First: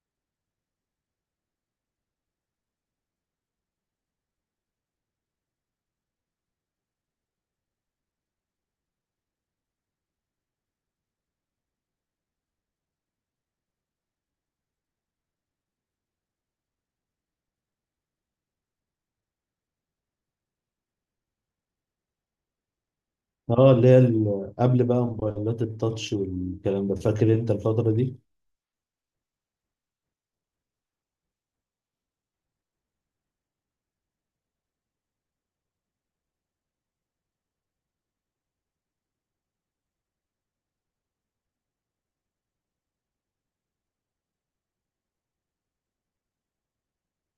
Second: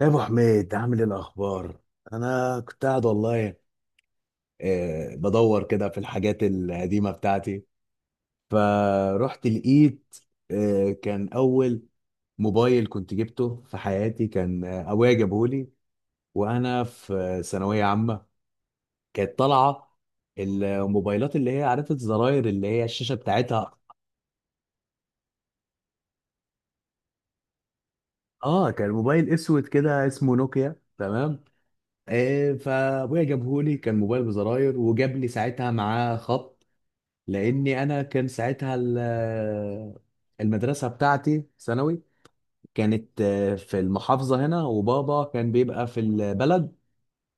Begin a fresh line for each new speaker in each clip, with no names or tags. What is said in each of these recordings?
يا ابو حميد، عامل ايه الاخبار؟ انا كنت قاعد والله. بدور كده في الحاجات القديمه بتاعتي. فرحت لقيت كان اول موبايل كنت جبته في حياتي، كان ابويا جابهولي وانا في ثانويه عامه. كانت طالعه الموبايلات اللي هي عرفت زراير، اللي هي الشاشه
اه،
بتاعتها.
اللي هي قبل بقى موبايلات التاتش والكلام ده. فاكر انت الفترة دي؟
اه، كان موبايل اسود كده اسمه نوكيا. تمام. فابويا جابهولي، كان موبايل بزراير وجاب لي ساعتها معاه خط، لاني انا كان ساعتها المدرسه بتاعتي ثانوي. كانت في المحافظه هنا، وبابا كان بيبقى في البلد،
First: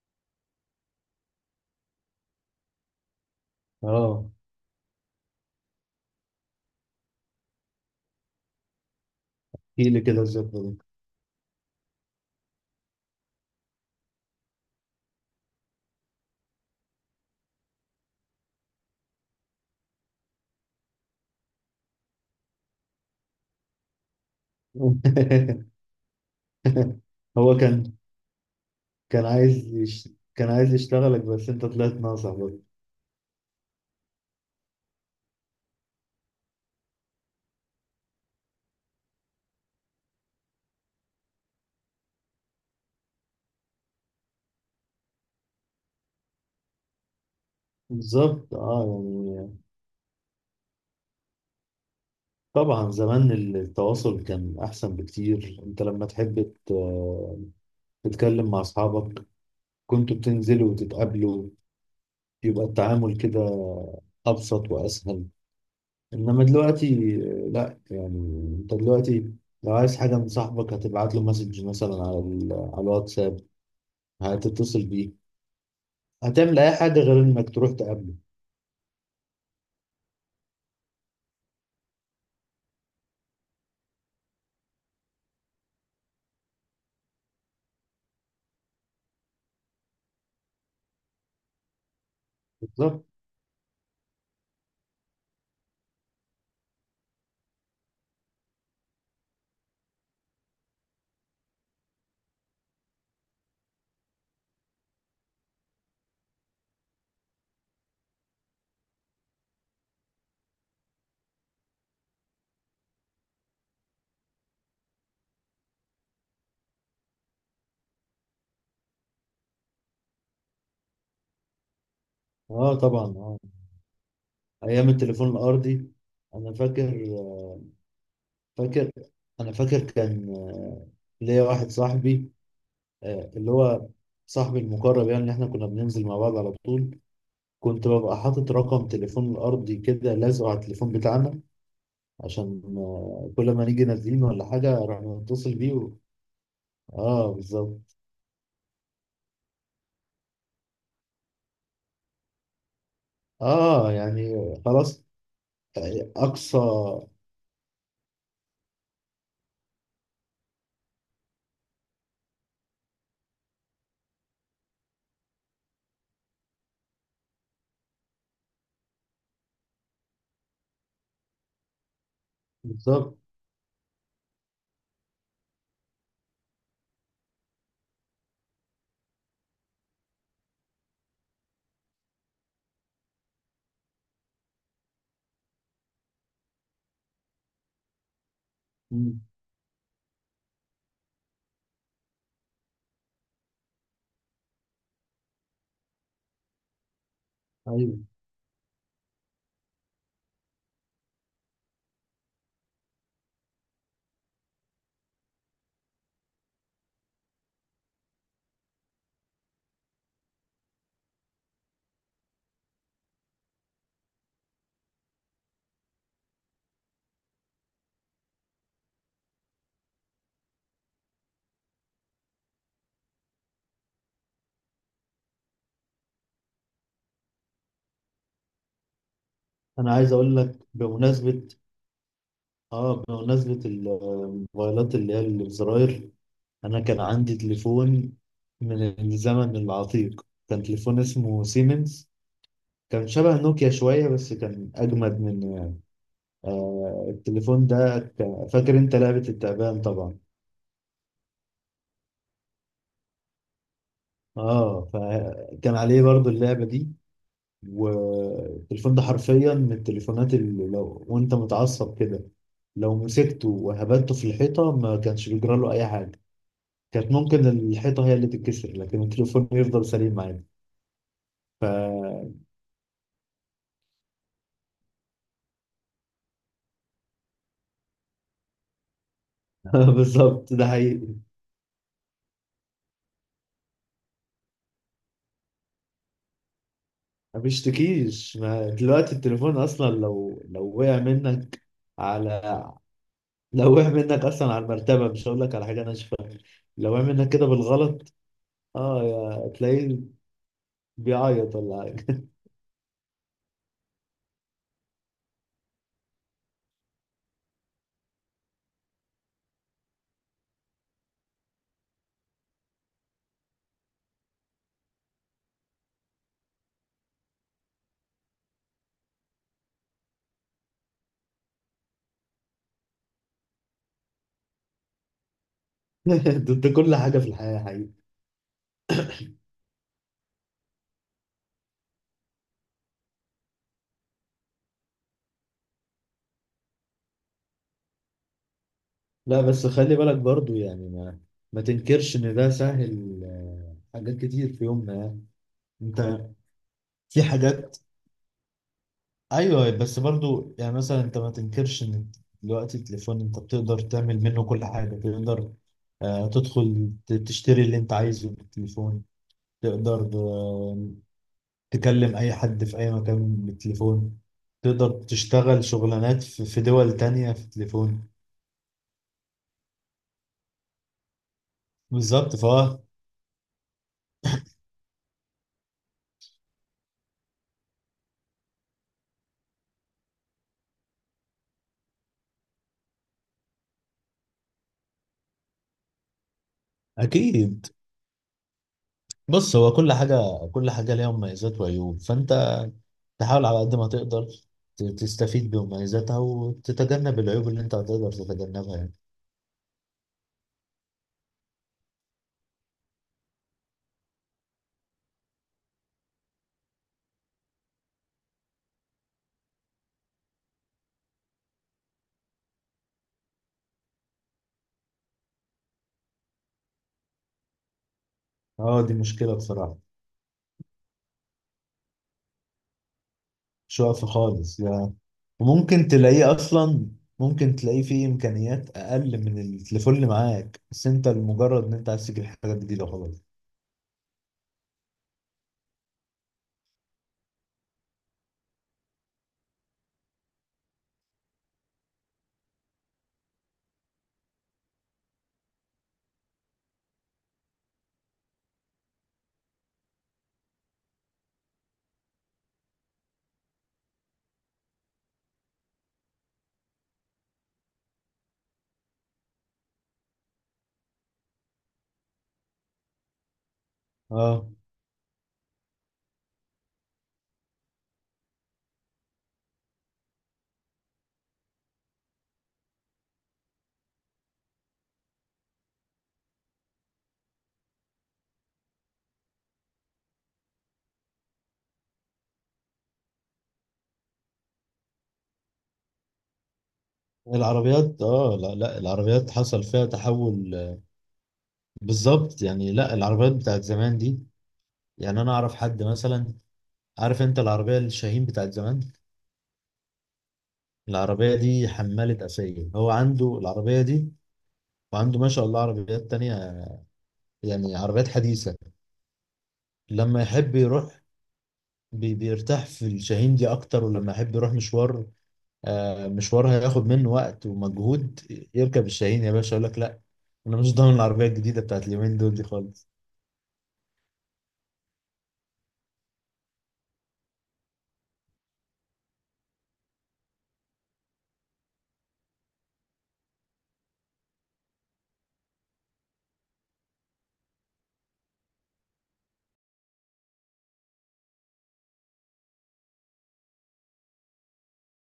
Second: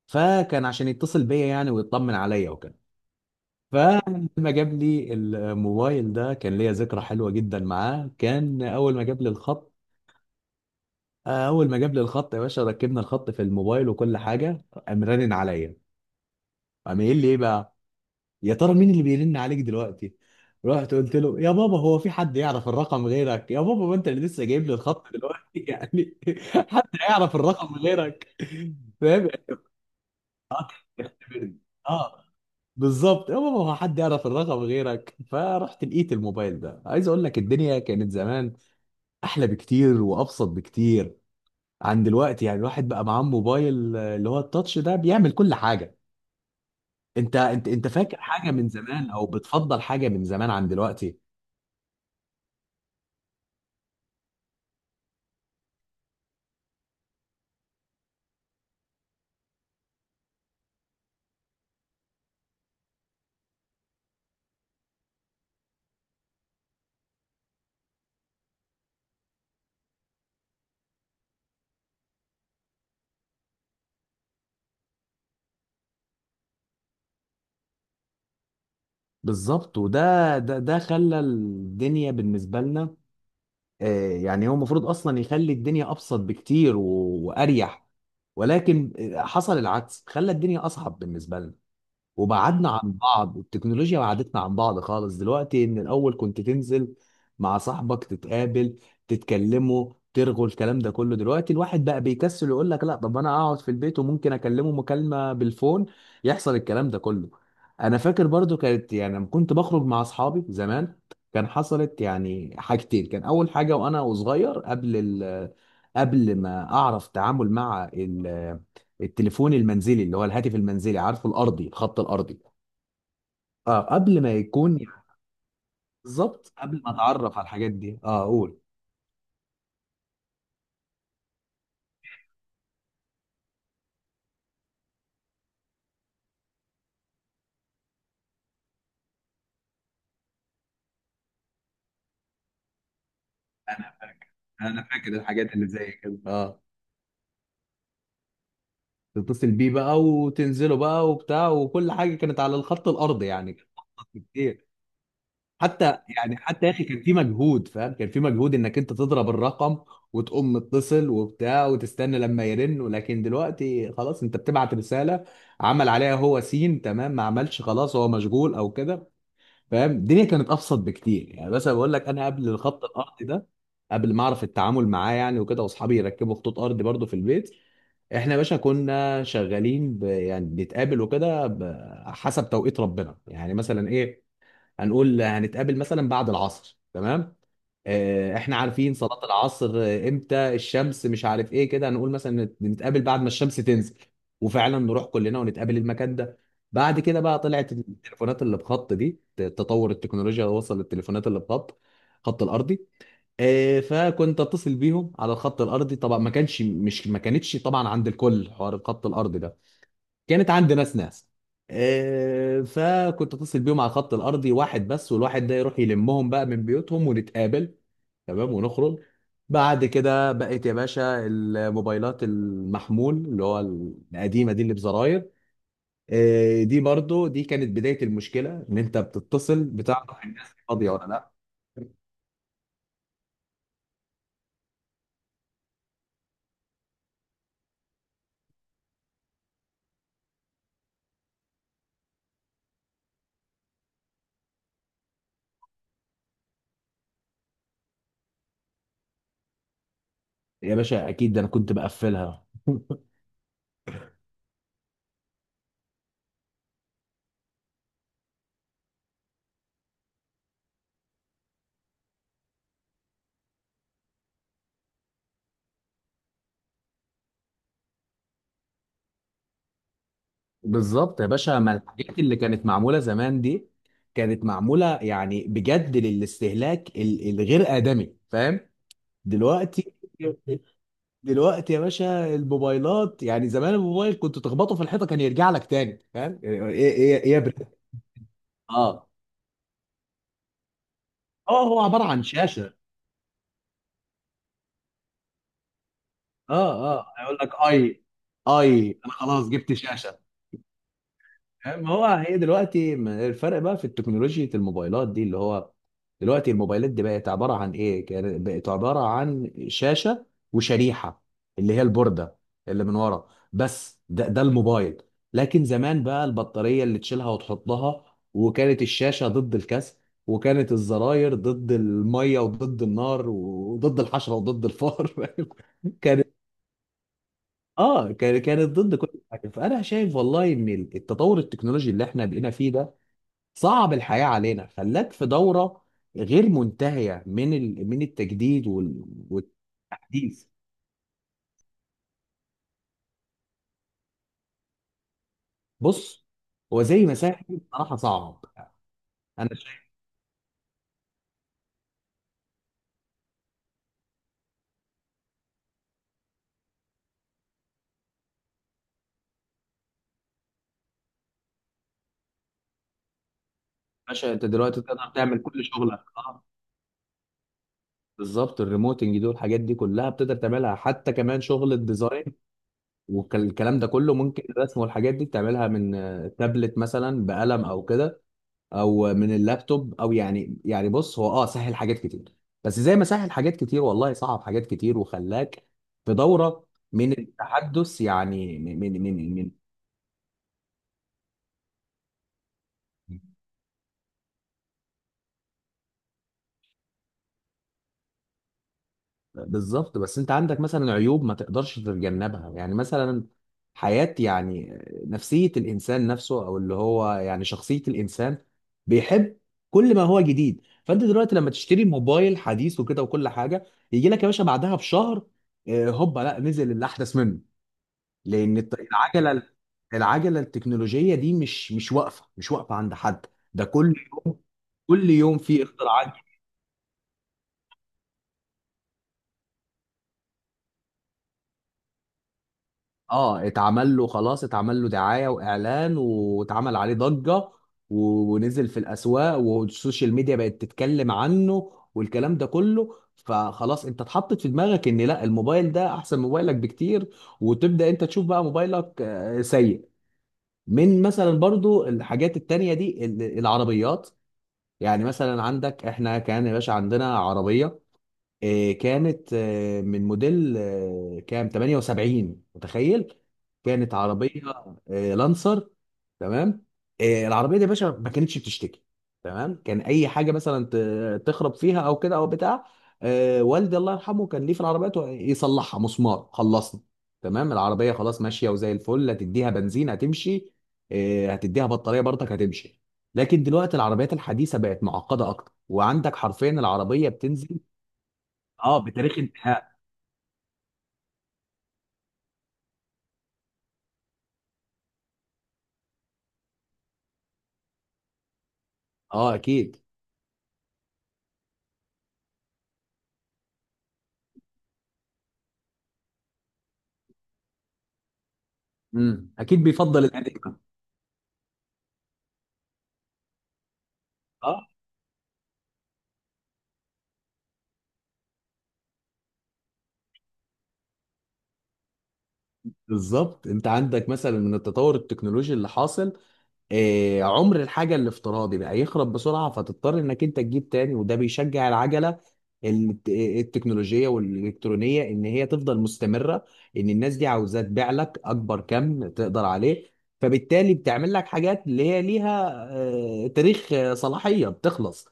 فكان عشان يتصل بيا يعني ويطمن عليا وكده.
اه،
فلما جاب لي الموبايل ده كان ليا ذكرى حلوه جدا معاه. كان اول ما جاب لي الخط،
احكي لي كده الذكرى دي.
اول ما جاب لي الخط يا باشا، ركبنا الخط في الموبايل وكل حاجه، قام رنن عليا. قام قايل لي ايه بقى؟ يا ترى مين اللي بيرن عليك دلوقتي؟ رحت قلت له: يا بابا، هو في حد يعرف الرقم غيرك؟ يا بابا ما انت اللي لسه جايب لي الخط دلوقتي يعني. حد يعرف
هو
الرقم
كان
غيرك. فاهم
كان
يعني؟
عايز يش... كان عايز يشتغلك، بس
اختبرني.
انت طلعت
اه،
ناصح برضه.
بالظبط يا بابا، هو حد يعرف الرقم غيرك؟ فرحت لقيت الموبايل ده. عايز اقول لك، الدنيا كانت زمان احلى بكتير وابسط بكتير عن دلوقتي. يعني الواحد بقى معاه موبايل اللي هو التاتش ده، بيعمل كل حاجة. انت فاكر حاجة
بالظبط.
من
اه،
زمان او
يعني
بتفضل حاجة من زمان عن دلوقتي؟
طبعا زمان التواصل كان احسن بكتير. انت لما تحب تتكلم مع اصحابك، كنتوا بتنزلوا وتتقابلوا، يبقى التعامل كده ابسط واسهل. انما دلوقتي لا، يعني انت دلوقتي لو عايز حاجه من صاحبك، هتبعت له مسج مثلا على على الواتساب، هتتصل بيه، هتعمل اي حاجه غير انك تروح تقابله.
بالظبط، وده ده ده خلى الدنيا بالنسبه لنا. يعني هو المفروض اصلا يخلي الدنيا ابسط بكتير واريح. ولكن حصل العكس، خلى الدنيا اصعب بالنسبه لنا. وبعدنا عن
بالظبط.
بعض، التكنولوجيا بعدتنا عن بعض خالص دلوقتي. ان الاول كنت تنزل مع صاحبك تتقابل، تتكلموا ترغوا الكلام ده كله. دلوقتي الواحد بقى بيكسل، يقول لك لا، طب انا اقعد في البيت وممكن اكلمه مكالمة بالفون، يحصل الكلام ده كله. انا فاكر برضو، كانت يعني لما كنت بخرج مع اصحابي زمان كان حصلت يعني حاجتين. كان اول حاجة وانا صغير، قبل قبل ما اعرف تعامل مع التليفون المنزلي، اللي هو الهاتف المنزلي، عارفه؟ الارضي، الخط الارضي.
اه، طبعا. اه،
اه، قبل ما يكون
ايام
يعني،
التليفون الارضي.
بالظبط،
انا
قبل
فاكر
ما اتعرف على الحاجات دي. اه، قول.
فاكر انا فاكر كان ليا واحد صاحبي، اللي هو صاحبي المقرب يعني، اللي احنا كنا بننزل مع بعض على طول. كنت ببقى حاطط رقم تليفون الارضي كده لازقه على التليفون بتاعنا، عشان كل ما نيجي
انا
نازلين
فاكر
ولا حاجة
انا
راح
فاكر الحاجات
نتصل
اللي
بيه و...
زي كده. اه،
اه، بالظبط.
تتصل بيه بقى وتنزله بقى وبتاع، وكل حاجه كانت على الخط الارضي يعني
اه، يعني
كتير.
خلاص.
حتى، يعني
اقصى.
حتى يا اخي، كان في مجهود، فاهم؟ كان في مجهود انك انت تضرب الرقم وتقوم متصل وبتاع وتستنى لما يرن. ولكن دلوقتي خلاص، انت بتبعت رسالة، عمل عليها هو سين، تمام. ما عملش، خلاص هو مشغول او كده. فاهم، الدنيا كانت ابسط بكتير يعني. بس أنا بقول لك، انا قبل الخط
بالظبط.
الارضي ده، قبل ما اعرف التعامل معاه يعني وكده، واصحابي يركبوا خطوط ارضي برضو في البيت، احنا يا باشا كنا شغالين يعني بنتقابل وكده حسب توقيت ربنا يعني. مثلا ايه؟ هنقول هنتقابل مثلا بعد العصر، تمام. احنا عارفين
مم.
صلاة العصر امتى، الشمس مش عارف ايه كده. هنقول مثلا نتقابل بعد ما الشمس تنزل، وفعلا نروح كلنا ونتقابل المكان ده. بعد كده بقى طلعت
ايوه،
التليفونات اللي بخط دي، تطور التكنولوجيا وصل للتليفونات اللي بخط، خط الارضي. فكنت اتصل بيهم على الخط الارضي. طبعا ما كانش مش ما كانتش طبعا عند الكل حوار الخط الارضي ده. كانت عند ناس ناس. فكنت اتصل بيهم على الخط الارضي واحد بس، والواحد ده يروح يلمهم بقى من بيوتهم ونتقابل، تمام، ونخرج. بعد كده بقت يا باشا الموبايلات المحمول، اللي هو القديمه دي اللي بزراير. دي برضو دي كانت بدايه المشكله، ان انت بتتصل
انا عايز
بتعرف
اقول
الناس دي
لك
فاضيه ولا لا.
بمناسبة الموبايلات اللي هي اللي بزراير، انا كان عندي تليفون من الزمن العتيق. كان تليفون اسمه سيمنز، كان شبه نوكيا شوية، بس كان أجمد من التليفون ده. فاكر أنت لعبة التعبان طبعا؟
يا باشا اكيد، ده انا كنت بقفلها
اه، فكان عليه برضو اللعبة دي. والتليفون ده حرفيا من التليفونات اللي لو وانت متعصب كده، لو مسكته وهبدته في الحيطة، ما كانش بيجرى له أي حاجة. كانت ممكن الحيطة هي اللي تتكسر، لكن التليفون يفضل سليم عادي.
بالظبط يا باشا، ما الحاجات
ف
اللي كانت معموله زمان دي كانت معموله يعني بجد، للاستهلاك الغير ادمي، فاهم؟ دلوقتي
بالظبط، ده حقيقي.
دلوقتي يا باشا الموبايلات، يعني زمان الموبايل كنت تخبطه في الحيطه كان يرجع لك تاني، فاهم؟ ايه ايه ايه يا
ما
برنس؟
بيشتكيش. ما
اه،
دلوقتي التليفون أصلا، لو وقع
اه،
منك
هو عباره عن
على
شاشه.
لو وقع منك أصلا على المرتبة، مش هقول لك على حاجة ناشفة. لو
اه،
وقع
اه،
منك
هيقول
كده
لك اي.
بالغلط،
اي،
اه،
انا خلاص جبت
تلاقيه
شاشه.
بيعيط ولا
ما هو
حاجة.
هي دلوقتي، الفرق بقى في التكنولوجيا، الموبايلات دي اللي هو دلوقتي الموبايلات دي بقت عبارة عن ايه؟ بقت عبارة عن شاشة وشريحة، اللي هي البوردة اللي من ورا، بس ده الموبايل. لكن زمان بقى البطارية اللي تشيلها وتحطها، وكانت الشاشة ضد الكسر، وكانت الزراير ضد المية وضد النار وضد الحشرة وضد الفار كان
ضد كل حاجة في الحياة، حقيقي.
كانت ضد كل حاجه. فانا شايف والله ان التطور التكنولوجي اللي احنا بقينا فيه ده صعب الحياه علينا، خلاك في دوره غير منتهيه من من التجديد
لا، بس خلي بالك
والتحديث.
برضو. يعني ما تنكرش إن ده سهل حاجات كتير في يومنا، يعني. أنت.
بص، هو زي ما
في
ساحل
حاجات.
بصراحه صعب، انا
أيوه،
شايف.
بس برضو يعني مثلا أنت ما تنكرش إن دلوقتي التليفون أنت بتقدر تعمل منه كل حاجة. تقدر تدخل تشتري اللي أنت عايزه بالتليفون، تقدر تكلم أي حد في أي مكان بالتليفون،
باشا انت دلوقتي
تقدر
تقدر تعمل
تشتغل
كل شغلك.
شغلانات
اه،
في دول تانية في التليفون.
بالظبط، الريموتنج دول الحاجات دي كلها بتقدر تعملها، حتى كمان شغل الديزاين
بالظبط، فهو...
والكلام ده كله. ممكن الرسم والحاجات دي تعملها من تابلت مثلا بقلم او كده، او من اللابتوب. او يعني بص هو، سهل حاجات كتير، بس زي ما سهل حاجات كتير، والله صعب حاجات كتير وخلاك في دورة من
اكيد.
التحدث يعني، من
بص، هو كل حاجه كل حاجه ليها مميزات وعيوب. فانت تحاول على قد ما تقدر تستفيد بمميزاتها وتتجنب العيوب اللي انت هتقدر تتجنبها يعني.
بالظبط. بس انت عندك مثلا عيوب ما تقدرش تتجنبها، يعني مثلا حياة يعني، نفسية الانسان نفسه، او اللي هو يعني شخصية الانسان، بيحب كل ما هو جديد. فانت دلوقتي لما تشتري موبايل حديث وكده وكل حاجة، يجي لك يا باشا بعدها بشهر هوبا، لا نزل اللي احدث منه. لان
اه، دي مشكله
العجله،
بصراحه.
العجله التكنولوجيه دي مش واقفه، مش واقفه عند حد. ده
مش
كل
واقفه
يوم،
خالص يعني.
كل يوم في
وممكن
اختراعات جديدة.
تلاقيه اصلا، ممكن تلاقيه فيه امكانيات اقل من التليفون اللي معاك، بس انت لمجرد ان انت عايز تجيب حاجه جديده، خلاص.
اه، اتعمل له خلاص، اتعمل له دعايه واعلان، واتعمل عليه ضجه، ونزل في الاسواق، والسوشيال ميديا بقت تتكلم عنه والكلام ده كله. فخلاص انت اتحطت في دماغك ان لا، الموبايل ده احسن من موبايلك بكتير، وتبدا انت تشوف بقى موبايلك سيء. من مثلا برضو، الحاجات التانية دي العربيات. يعني مثلا عندك، احنا كان يا باشا عندنا عربيه، كانت من موديل كام، 78 متخيل؟ كانت عربيه
اه،
لانسر، تمام. العربيه دي يا باشا ما كانتش بتشتكي، تمام. كان اي حاجه مثلا تخرب فيها او كده او بتاع، والدي الله يرحمه كان ليه في العربيات، يصلحها مسمار خلصنا، تمام. العربيه خلاص ماشيه وزي الفل. هتديها بنزين هتمشي، هتديها بطاريه برضك هتمشي. لكن دلوقتي العربيات الحديثه بقت معقده اكتر، وعندك حرفيا العربيه بتنزل
العربيات. اه لا
اه
لا،
بتاريخ
العربيات حصل
انتهاء.
فيها تحول بالظبط. يعني لا، العربيات بتاعت زمان دي، يعني انا اعرف حد مثلا. عارف انت العربيه الشاهين بتاعت زمان؟
اه اكيد.
العربيه دي حماله اسايل. هو عنده العربيه دي، وعنده ما شاء الله عربيات تانية، يعني عربيات حديثه.
امم، اكيد بيفضل
لما
القديم.
يحب يروح بيرتاح في الشاهين دي اكتر، ولما يحب يروح
اه،
مشوار، مشوار هياخد منه وقت ومجهود، يركب الشاهين يا باشا، يقول لك لا، انا مش ضامن العربيه الجديده بتاعت اليومين دول دي خالص.
بالظبط، انت عندك مثلا من التطور التكنولوجي اللي حاصل، عمر الحاجة الافتراضي بقى يخرب بسرعة، فتضطر انك انت تجيب تاني، وده بيشجع العجلة التكنولوجية والإلكترونية ان هي تفضل مستمرة. ان الناس دي عاوزة تبيع لك اكبر كم تقدر عليه. فبالتالي بتعمل لك حاجات اللي هي ليها تاريخ صلاحية بتخلص.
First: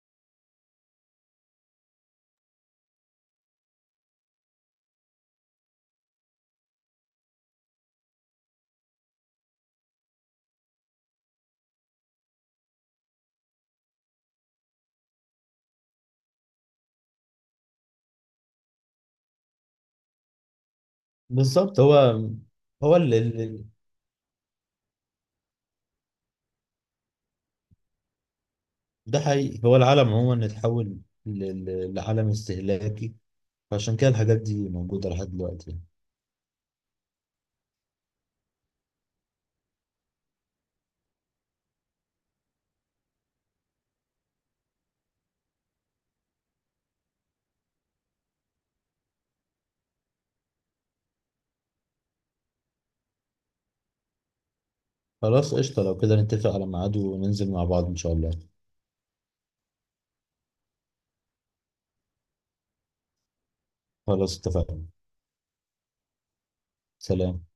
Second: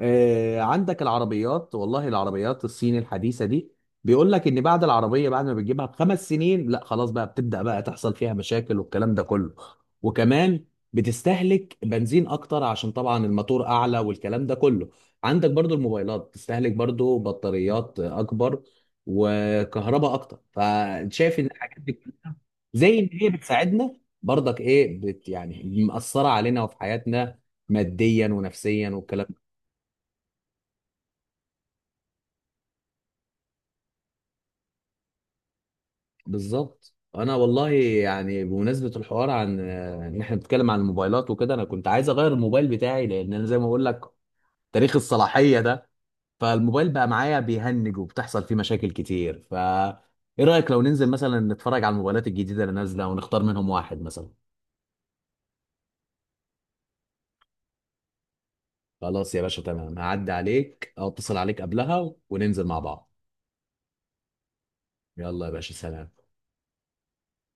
عندك العربيات، والله العربيات الصين الحديثة دي بيقول لك ان بعد العربية، بعد ما بتجيبها بـ5 سنين لا خلاص بقى، بتبدأ بقى تحصل فيها مشاكل والكلام ده كله. وكمان بتستهلك بنزين اكتر، عشان طبعا الماتور اعلى والكلام ده كله. عندك برضو الموبايلات بتستهلك برضو بطاريات اكبر وكهرباء اكتر، فشايف ان الحاجات
بالظبط.
دي
هو
كلها
هو
زي ان
ال...
هي
ال- ال-
بتساعدنا، برضك ايه، يعني مأثرة علينا وفي حياتنا ماديا ونفسيا
ده
والكلام.
حقيقي. هو العالم عموما اتحول لعالم استهلاكي، فعشان كده الحاجات دي موجودة لحد دلوقتي يعني.
بالظبط. انا والله يعني بمناسبه الحوار عن ان احنا بنتكلم عن الموبايلات وكده، انا كنت عايز اغير الموبايل بتاعي، لان انا زي ما بقول لك تاريخ الصلاحيه ده، فالموبايل بقى معايا بيهنج وبتحصل فيه مشاكل كتير. ايه رايك لو ننزل مثلا نتفرج على الموبايلات الجديده اللي نازله ونختار منهم واحد مثلا؟
خلاص، قشطة. لو كده نتفق على ميعاد وننزل مع بعض إن شاء الله.
خلاص يا باشا تمام، هعدي عليك او اتصل عليك قبلها وننزل مع بعض.
خلاص اتفقنا.
يلا يا باشا، سلام.
سلام.